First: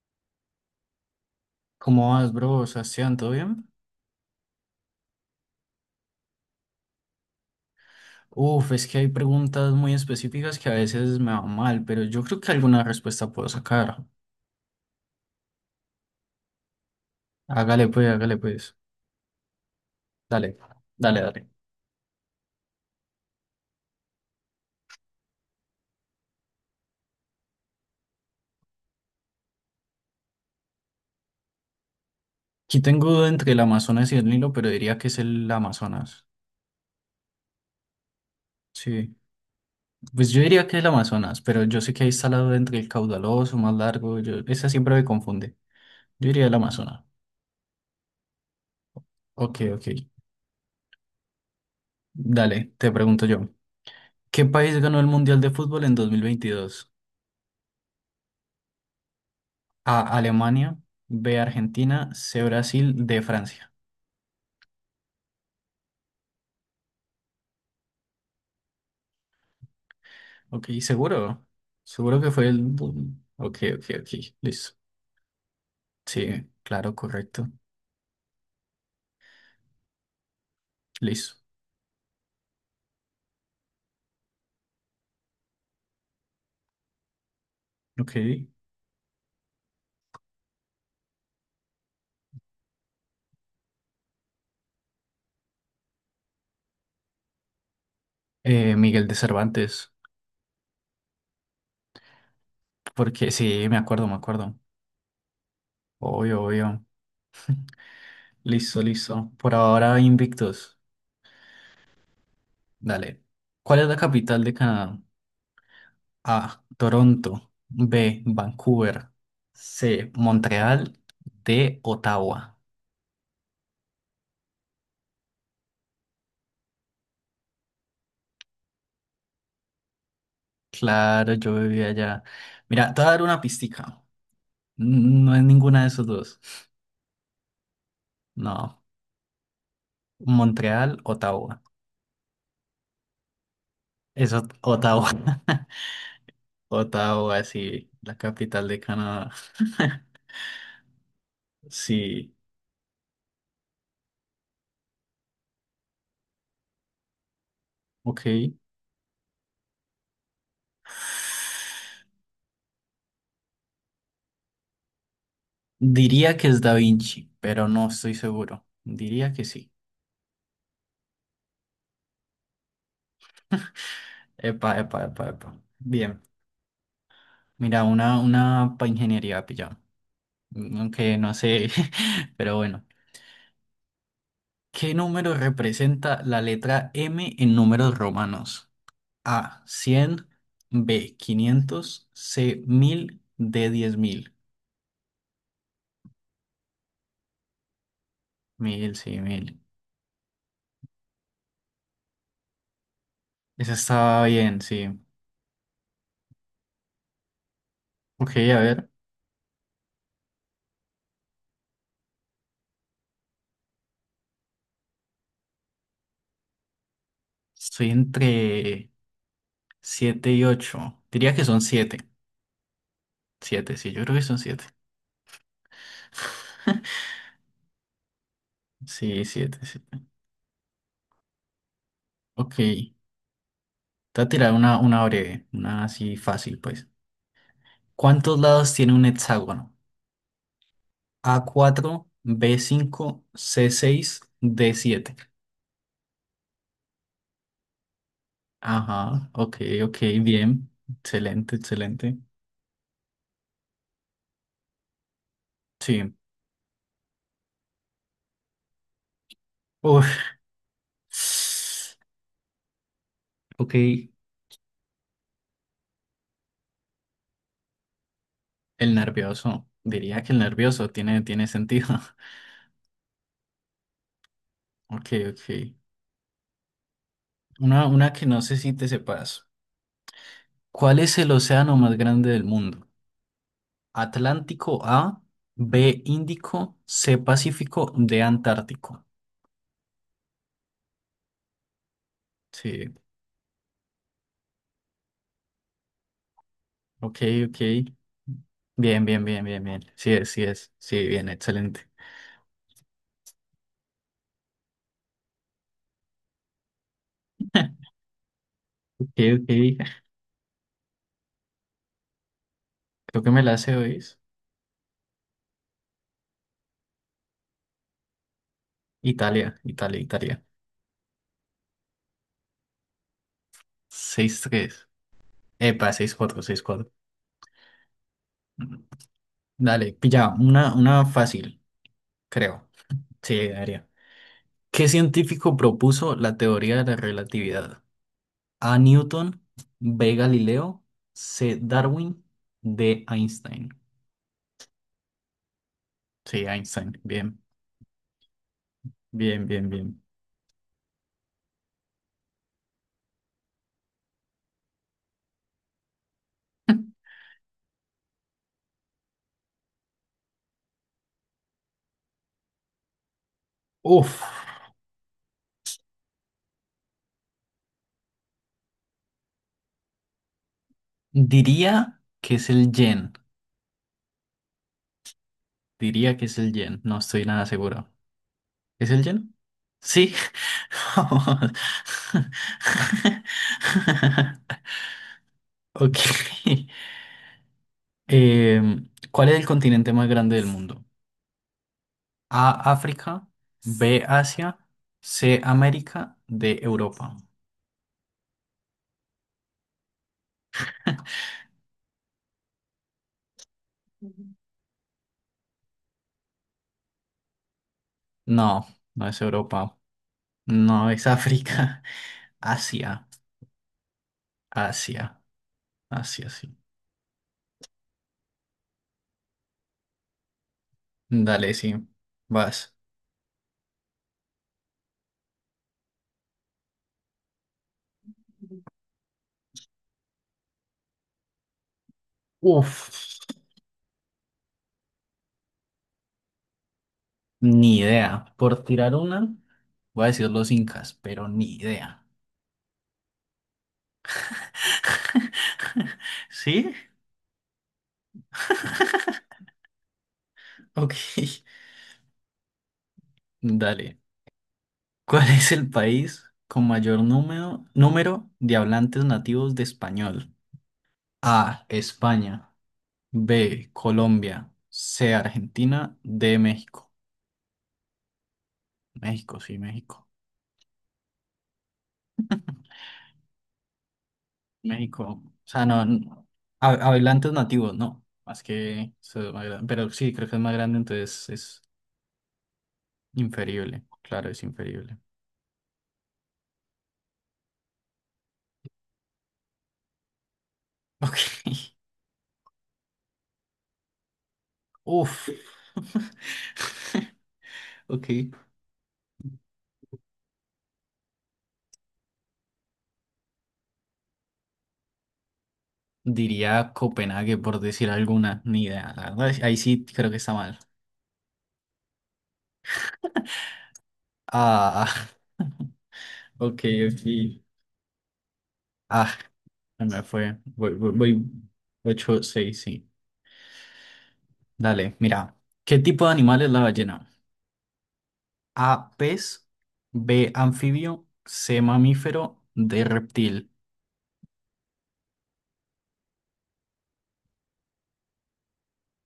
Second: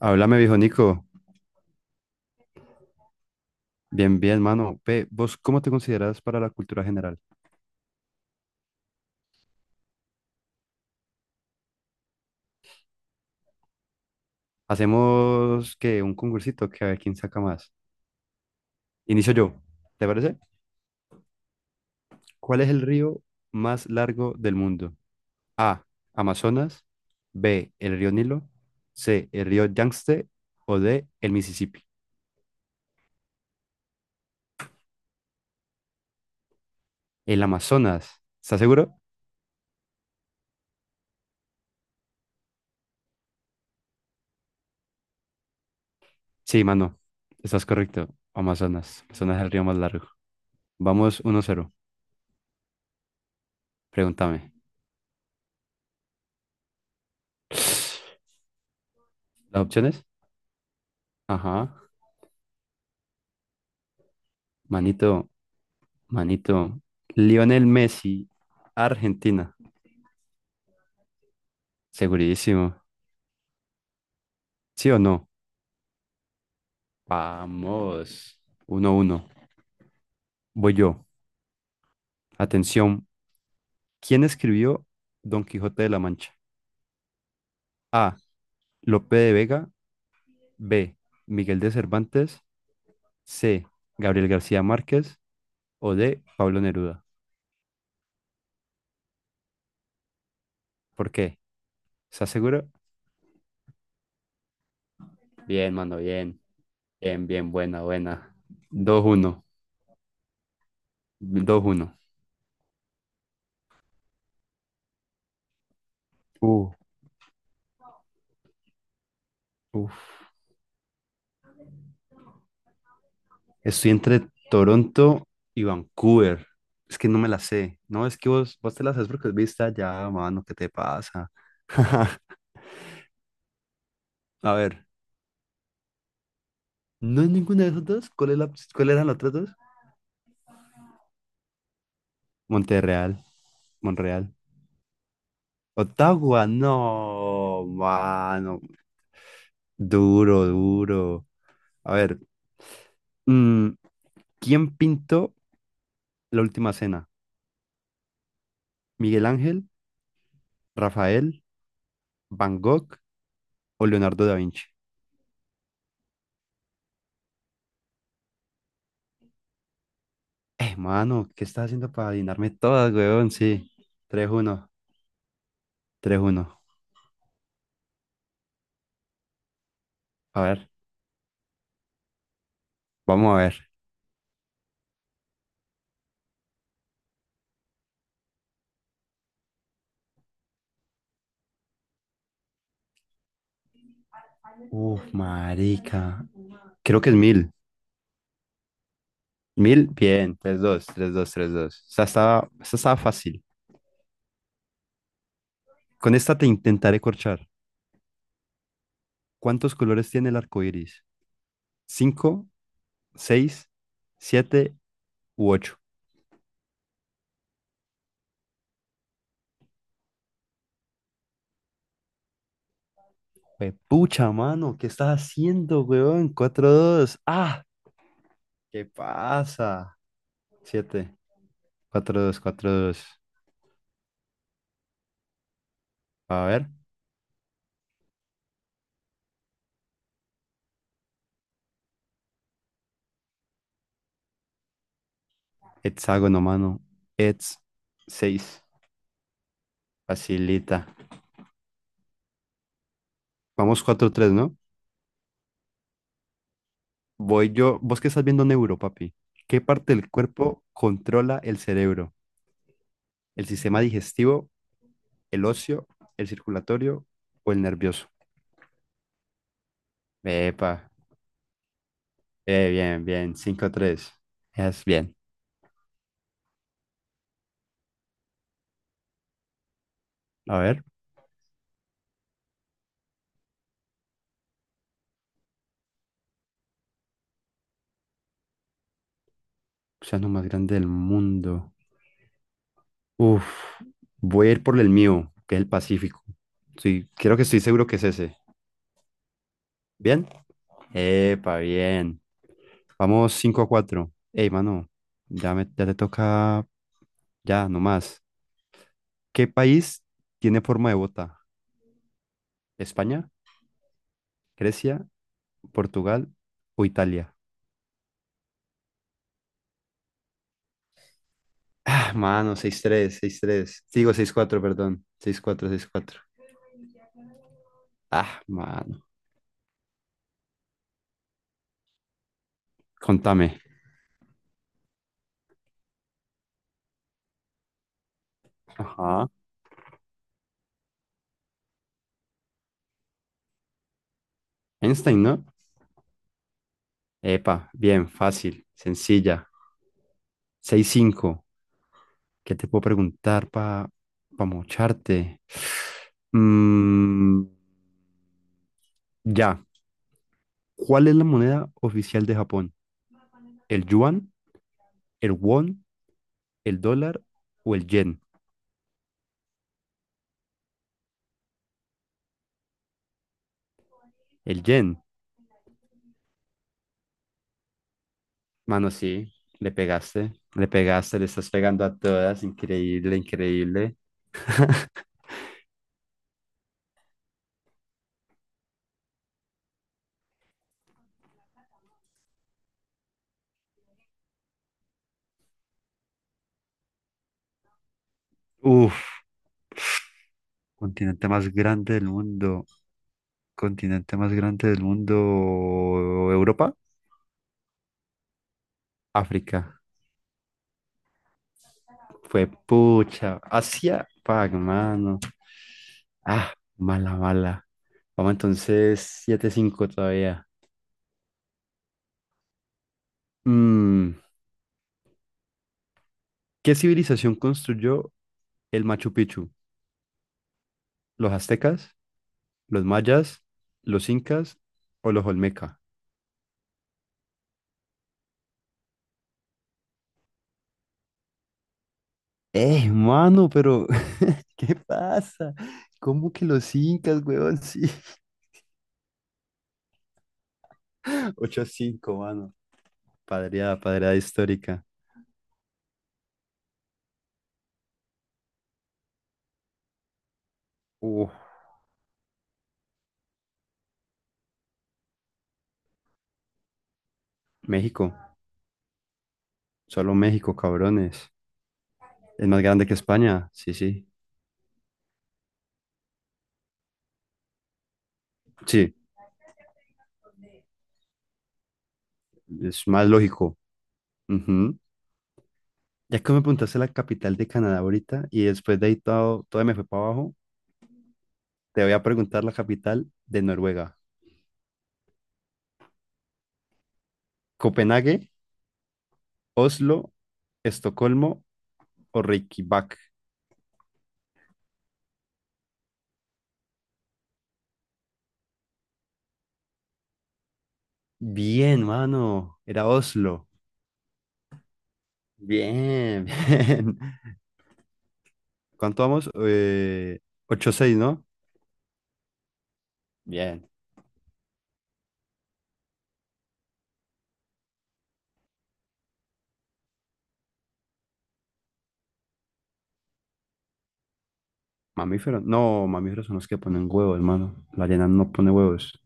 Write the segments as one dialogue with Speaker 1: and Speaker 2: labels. Speaker 1: Háblame, viejo Nico.
Speaker 2: ¿Cómo vas, bro? Sebastián, ¿todo bien?
Speaker 1: Bien, bien, mano. Ve, ¿vos cómo te consideras para la cultura general?
Speaker 2: Es que hay preguntas muy específicas que a veces me van mal, pero yo creo que alguna respuesta puedo sacar.
Speaker 1: Hacemos que un concursito, que a ver quién saca más.
Speaker 2: Hágale pues, hágale pues.
Speaker 1: Inicio yo. ¿Te parece?
Speaker 2: Dale, dale, dale.
Speaker 1: ¿Cuál es el río más largo del mundo? A. Amazonas. B. El río Nilo. C. El río Yangtze. O D. El Mississippi.
Speaker 2: Aquí tengo duda entre el Amazonas y el Nilo, pero diría que es el Amazonas.
Speaker 1: El Amazonas. ¿Estás seguro?
Speaker 2: Sí, pues yo diría que es el Amazonas, pero yo sé que ahí está la duda entre el caudaloso, más largo. Yo, esa siempre me confunde. Yo diría el
Speaker 1: Sí, mano.
Speaker 2: Amazonas.
Speaker 1: Estás correcto. Amazonas. Amazonas es el
Speaker 2: Ok,
Speaker 1: río más
Speaker 2: ok.
Speaker 1: largo. Vamos uno cero.
Speaker 2: Dale, te pregunto yo.
Speaker 1: Pregúntame.
Speaker 2: ¿Qué país ganó el Mundial de Fútbol en 2022?
Speaker 1: ¿Las
Speaker 2: A,
Speaker 1: opciones?
Speaker 2: Alemania. B,
Speaker 1: Ajá.
Speaker 2: Argentina. C, Brasil. D, Francia.
Speaker 1: Manito, manito. Lionel Messi, Argentina.
Speaker 2: Ok, seguro. Seguro que fue
Speaker 1: Segurísimo.
Speaker 2: ok, ok, ok. Listo.
Speaker 1: ¿Sí o no?
Speaker 2: Sí, claro, correcto.
Speaker 1: Vamos uno uno. Voy yo.
Speaker 2: Listo.
Speaker 1: Atención. ¿Quién escribió Don Quijote de la Mancha? A.
Speaker 2: Ok.
Speaker 1: Lope de Vega. B. Miguel de Cervantes. C. Gabriel García Márquez. O D. Pablo Neruda.
Speaker 2: Miguel de Cervantes.
Speaker 1: ¿Por qué? ¿Estás seguro?
Speaker 2: Porque sí, me acuerdo, me acuerdo.
Speaker 1: Bien, mano, bien.
Speaker 2: Obvio, obvio.
Speaker 1: Bien, bien, buena, buena.
Speaker 2: Listo,
Speaker 1: Dos
Speaker 2: listo.
Speaker 1: uno,
Speaker 2: Por ahora invictos.
Speaker 1: dos uno.
Speaker 2: Dale. ¿Cuál es la capital de Canadá? A,
Speaker 1: Uh,
Speaker 2: Toronto. B, Vancouver. C,
Speaker 1: uf.
Speaker 2: Montreal. D, Ottawa.
Speaker 1: Estoy entre Toronto y Vancouver. Es que no me la sé. No, es que vos te la sabes porque viste allá, mano, ¿qué te pasa?
Speaker 2: Claro, yo vivía allá. Mira, te voy a dar una pistica.
Speaker 1: A ver,
Speaker 2: No es ninguna de esos dos.
Speaker 1: ¿no es ninguna de esas dos? ¿Cuál es la,
Speaker 2: No.
Speaker 1: cuál eran las otras dos?
Speaker 2: Montreal, Ottawa.
Speaker 1: Monterreal, Monreal.
Speaker 2: Eso, Ottawa.
Speaker 1: Ottawa,
Speaker 2: Ottawa,
Speaker 1: no,
Speaker 2: sí, la
Speaker 1: mano.
Speaker 2: capital de Canadá.
Speaker 1: Duro, duro. A ver,
Speaker 2: Sí,
Speaker 1: mm, ¿quién pintó La Última Cena?
Speaker 2: ok.
Speaker 1: ¿Miguel Ángel, Rafael, Van Gogh o Leonardo da Vinci?
Speaker 2: Diría que es Da Vinci, pero no estoy seguro. Diría que sí.
Speaker 1: Mano, ¿qué estás haciendo para adivinarme todas, weón? Sí. Tres uno,
Speaker 2: Epa, epa, epa, epa.
Speaker 1: tres
Speaker 2: Bien.
Speaker 1: uno.
Speaker 2: Mira, una para ingeniería, pillado.
Speaker 1: A ver,
Speaker 2: Aunque no sé, pero bueno.
Speaker 1: vamos a ver.
Speaker 2: ¿Qué número representa la letra M en números romanos? A, 100. B, 500. C, 1000. D, 10,000.
Speaker 1: Uf, marica. Creo que es mil.
Speaker 2: 1000, sí, 1000.
Speaker 1: Mil, bien. Tres dos, tres dos, tres dos. Esta estaba fácil.
Speaker 2: Esa estaba bien, sí.
Speaker 1: Con esta te intentaré corchar.
Speaker 2: Ok, a ver,
Speaker 1: ¿Cuántos colores tiene el arco iris? ¿Cinco, seis, siete u ocho?
Speaker 2: estoy entre 7 y ocho. Diría que son siete. Siete, sí, yo creo que
Speaker 1: Pucha,
Speaker 2: son siete.
Speaker 1: mano, ¿qué estás haciendo, weón? Cuatro dos. Ah, ¿qué
Speaker 2: Sí, siete, 7.
Speaker 1: pasa? Siete, cuatro dos,
Speaker 2: Ok,
Speaker 1: cuatro
Speaker 2: te
Speaker 1: dos.
Speaker 2: voy a tirar una breve, una así
Speaker 1: A
Speaker 2: fácil,
Speaker 1: ver.
Speaker 2: pues. ¿Cuántos lados tiene un hexágono? A, cuatro. B, cinco. C, seis. D, siete.
Speaker 1: Hexágono, mano. Hex seis.
Speaker 2: Ajá, ok, ok, bien.
Speaker 1: Facilita.
Speaker 2: Excelente, excelente.
Speaker 1: Vamos cuatro tres, ¿no?
Speaker 2: Sí.
Speaker 1: Voy yo. ¿Vos qué estás viendo neuro, papi? ¿Qué parte del
Speaker 2: Uf.
Speaker 1: cuerpo controla el cerebro? ¿El
Speaker 2: Ok,
Speaker 1: sistema
Speaker 2: el
Speaker 1: digestivo, el óseo, el circulatorio o el nervioso?
Speaker 2: nervioso. Diría que el
Speaker 1: Epa.
Speaker 2: nervioso tiene sentido.
Speaker 1: Bien, bien. Cinco tres. Es
Speaker 2: Ok,
Speaker 1: bien.
Speaker 2: ok. Una que no sé si te sepas.
Speaker 1: A ver.
Speaker 2: ¿Cuál es el océano más grande del mundo? Atlántico. A, B, Índico. C, Pacífico. D, Antártico.
Speaker 1: Océano más grande del mundo.
Speaker 2: Sí,
Speaker 1: Uf. Voy a ir por el mío, que es el Pacífico. Sí,
Speaker 2: ok,
Speaker 1: creo que
Speaker 2: ok.
Speaker 1: estoy seguro que es ese.
Speaker 2: Bien, bien, bien, bien, bien. Sí
Speaker 1: ¿Bien?
Speaker 2: es, sí es. Sí, bien,
Speaker 1: Epa,
Speaker 2: excelente.
Speaker 1: bien. Vamos 5 a cuatro. Ey, mano, ya, ya te toca, ya, nomás.
Speaker 2: Ok,
Speaker 1: ¿Qué país
Speaker 2: ok.
Speaker 1: tiene forma de bota?
Speaker 2: Creo
Speaker 1: ¿España,
Speaker 2: que me la sé, hoy.
Speaker 1: Grecia, Portugal o Italia?
Speaker 2: Italia, Italia, Italia.
Speaker 1: Ah, mano, seis tres, seis tres. Digo seis
Speaker 2: Seis
Speaker 1: cuatro,
Speaker 2: tres,
Speaker 1: perdón. Seis cuatro, seis
Speaker 2: epa, seis
Speaker 1: cuatro.
Speaker 2: cuatro, 6-4.
Speaker 1: Ah, mano.
Speaker 2: Dale, pilla, una fácil, creo. Sí,
Speaker 1: Contame.
Speaker 2: debería. ¿Qué científico propuso la teoría de la relatividad? A,
Speaker 1: Ajá.
Speaker 2: Newton. B, Galileo. C, Darwin. D, Einstein.
Speaker 1: Einstein, ¿no?
Speaker 2: Sí, Einstein. Bien,
Speaker 1: Epa, bien, fácil,
Speaker 2: bien,
Speaker 1: sencilla.
Speaker 2: bien, bien.
Speaker 1: Seis cinco. ¿Qué te puedo preguntar para mocharte? Mm, ya. ¿Cuál es la moneda oficial de Japón? ¿El
Speaker 2: Uf,
Speaker 1: yuan, el won, el dólar o el yen?
Speaker 2: diría que es el yen.
Speaker 1: El yen.
Speaker 2: Diría que es el yen. No estoy nada seguro. ¿Es
Speaker 1: Mano,
Speaker 2: el lleno?
Speaker 1: sí, le
Speaker 2: Sí.
Speaker 1: pegaste, le pegaste, le estás pegando a todas. Increíble, increíble.
Speaker 2: Ok. ¿Cuál es el continente más grande del mundo? A, África. B, Asia. C, América. D, Europa.
Speaker 1: Uf, continente más grande del mundo. Continente más grande del mundo. ¿Europa?
Speaker 2: No, no es Europa.
Speaker 1: África.
Speaker 2: No, es África.
Speaker 1: Fue
Speaker 2: Asia,
Speaker 1: pucha. Asia. Fuck, mano.
Speaker 2: Asia, Asia,
Speaker 1: Ah,
Speaker 2: sí.
Speaker 1: mala, mala. Vamos entonces 7 cinco todavía.
Speaker 2: Dale, sí. Vas.
Speaker 1: Mm, ¿Qué civilización construyó el Machu Picchu? ¿Los aztecas, los
Speaker 2: Uf,
Speaker 1: mayas, los incas o los olmeca?
Speaker 2: ni idea. Por tirar una, voy a decir los incas, pero ni idea.
Speaker 1: Mano, pero ¿qué pasa? ¿Cómo que
Speaker 2: ¿Sí?
Speaker 1: los incas, weón? Sí.
Speaker 2: Ok.
Speaker 1: Ocho a cinco, mano. Padreada,
Speaker 2: Dale.
Speaker 1: padreada histórica.
Speaker 2: ¿Cuál es el país con mayor número de hablantes nativos de español?
Speaker 1: Uf,
Speaker 2: A, España. B, Colombia. C, Argentina. D, México.
Speaker 1: México,
Speaker 2: México, sí, México.
Speaker 1: solo México, cabrones. Es más grande que España, sí, sí.
Speaker 2: México. O sea, no. No. Hablantes nativos, no. Más que,
Speaker 1: Sí,
Speaker 2: eso es más grande. Pero sí, creo que es más grande, entonces es
Speaker 1: es más lógico.
Speaker 2: inferible. Claro, es
Speaker 1: Ujú.
Speaker 2: inferible.
Speaker 1: Ya que me preguntaste la capital de Canadá ahorita y después de ahí todo, todo me fue para abajo,
Speaker 2: Ok.
Speaker 1: te voy a preguntar la capital de Noruega.
Speaker 2: Uf.
Speaker 1: Copenhague,
Speaker 2: Ok.
Speaker 1: Oslo, Estocolmo o Reykjavik.
Speaker 2: Diría Copenhague por decir alguna, ni idea, la verdad. Ahí sí creo que está mal.
Speaker 1: Bien, mano. Era Oslo.
Speaker 2: Ah,
Speaker 1: Bien,
Speaker 2: ok, ok.
Speaker 1: bien. ¿Cuánto
Speaker 2: Ah,
Speaker 1: vamos?
Speaker 2: se me fue. Voy, voy,
Speaker 1: 8-6,
Speaker 2: voy.
Speaker 1: ¿no?
Speaker 2: 8-6, sí.
Speaker 1: Bien.
Speaker 2: Dale, mira. ¿Qué tipo de animal es la ballena? A, pez. B, anfibio. C, mamífero. D, reptil.
Speaker 1: Mamíferos. No, mamíferos son los que ponen huevos, hermano. La arena no pone huevos.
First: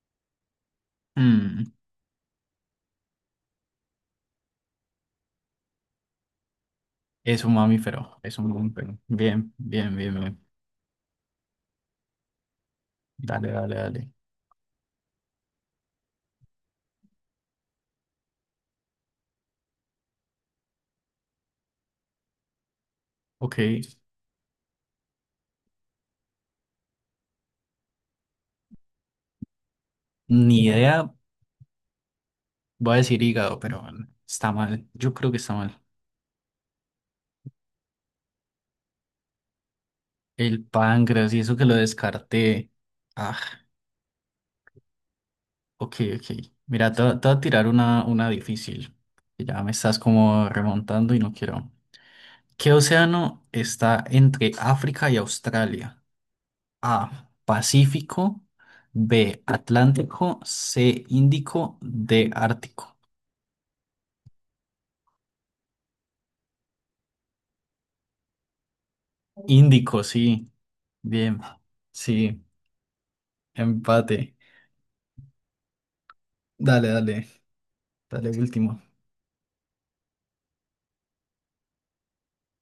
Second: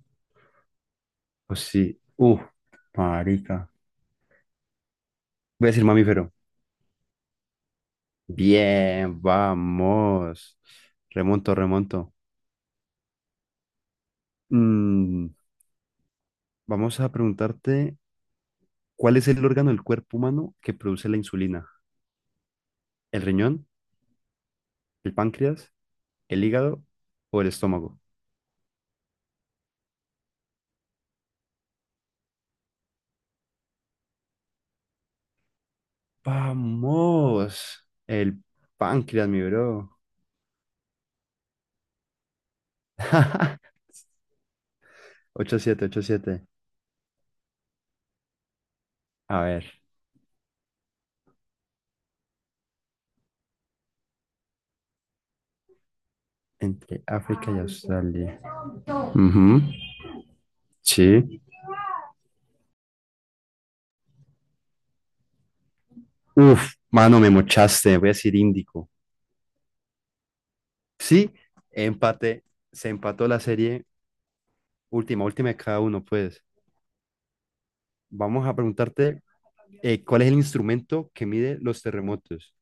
Speaker 1: O
Speaker 2: Mm,
Speaker 1: sí. Marica. Voy a decir mamífero.
Speaker 2: es un mamífero, es un mamífero.
Speaker 1: Bien,
Speaker 2: Bien, bien, bien, bien.
Speaker 1: vamos. Remonto, remonto.
Speaker 2: Dale, dale, dale.
Speaker 1: Mm, vamos a preguntarte, ¿cuál es el órgano del cuerpo humano que produce la insulina? ¿El
Speaker 2: Ok.
Speaker 1: riñón, el páncreas, el hígado o el estómago?
Speaker 2: Ni idea, voy a decir hígado, pero está mal. Yo creo que está mal.
Speaker 1: Vamos, el páncreas, mi bro.
Speaker 2: El páncreas y eso que lo descarté. Ah,
Speaker 1: Ocho siete,
Speaker 2: ok,
Speaker 1: ocho
Speaker 2: ok.
Speaker 1: siete.
Speaker 2: Mira, te voy a tirar una difícil.
Speaker 1: A
Speaker 2: Que ya me
Speaker 1: ver,
Speaker 2: estás como remontando y no quiero. ¿Qué océano está entre África y Australia?
Speaker 1: entre
Speaker 2: A,
Speaker 1: África y
Speaker 2: Pacífico.
Speaker 1: Australia.
Speaker 2: B,
Speaker 1: Ujú.
Speaker 2: Atlántico. C,
Speaker 1: Sí.
Speaker 2: Índico. D, Ártico.
Speaker 1: Uf, mano, me mochaste, voy a decir Índico.
Speaker 2: Índico, sí.
Speaker 1: Sí,
Speaker 2: Bien. Sí.
Speaker 1: empate, se empató la serie
Speaker 2: Empate.
Speaker 1: última, última de cada uno, pues.
Speaker 2: Dale, dale. Dale,
Speaker 1: Vamos a
Speaker 2: último.
Speaker 1: preguntarte, ¿cuál es el instrumento que mide los terremotos?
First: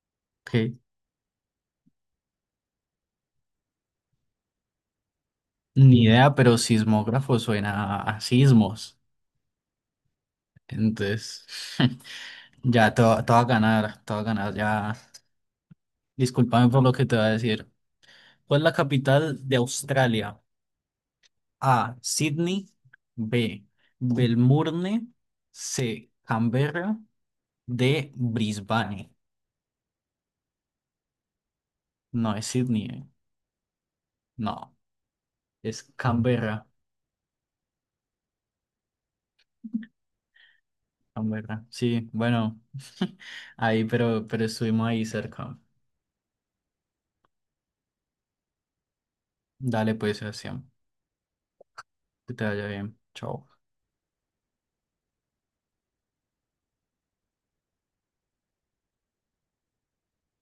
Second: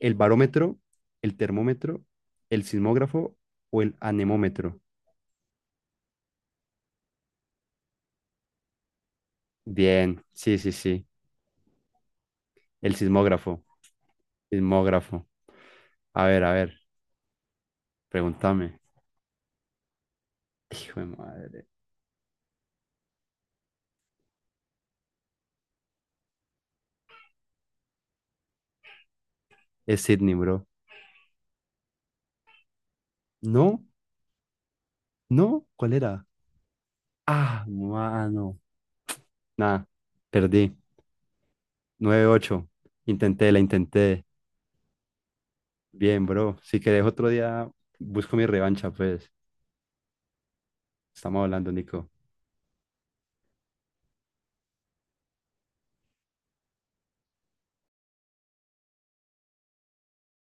Speaker 1: El
Speaker 2: Ok.
Speaker 1: barómetro, el termómetro, el sismógrafo o el anemómetro.
Speaker 2: Ni idea, pero sismógrafo suena a sismos.
Speaker 1: Bien, sí, sí, sí.
Speaker 2: Entonces, ya
Speaker 1: El
Speaker 2: te va a
Speaker 1: sismógrafo,
Speaker 2: ganar, te va a ganar, ya.
Speaker 1: sismógrafo. A
Speaker 2: Discúlpame
Speaker 1: ver,
Speaker 2: por lo que te voy a decir. ¿Cuál es la
Speaker 1: pregúntame.
Speaker 2: capital de Australia?
Speaker 1: Hijo de madre.
Speaker 2: A, Sydney. B, Melbourne. C, Canberra. D, Brisbane.
Speaker 1: Es Sydney, bro.
Speaker 2: No, es Sydney.
Speaker 1: No,
Speaker 2: No,
Speaker 1: no,
Speaker 2: es
Speaker 1: ¿cuál era?
Speaker 2: Canberra.
Speaker 1: Ah, mano. Nada, perdí.
Speaker 2: Canberra. Sí,
Speaker 1: Nueve
Speaker 2: bueno,
Speaker 1: ocho. Intenté, la
Speaker 2: ahí,
Speaker 1: intenté.
Speaker 2: pero estuvimos ahí cerca.
Speaker 1: Bien, bro. Si querés otro día, busco mi revancha, pues.
Speaker 2: Dale pues, Sebastián.
Speaker 1: Estamos hablando, Nico.
Speaker 2: Que te vaya bien. Chao.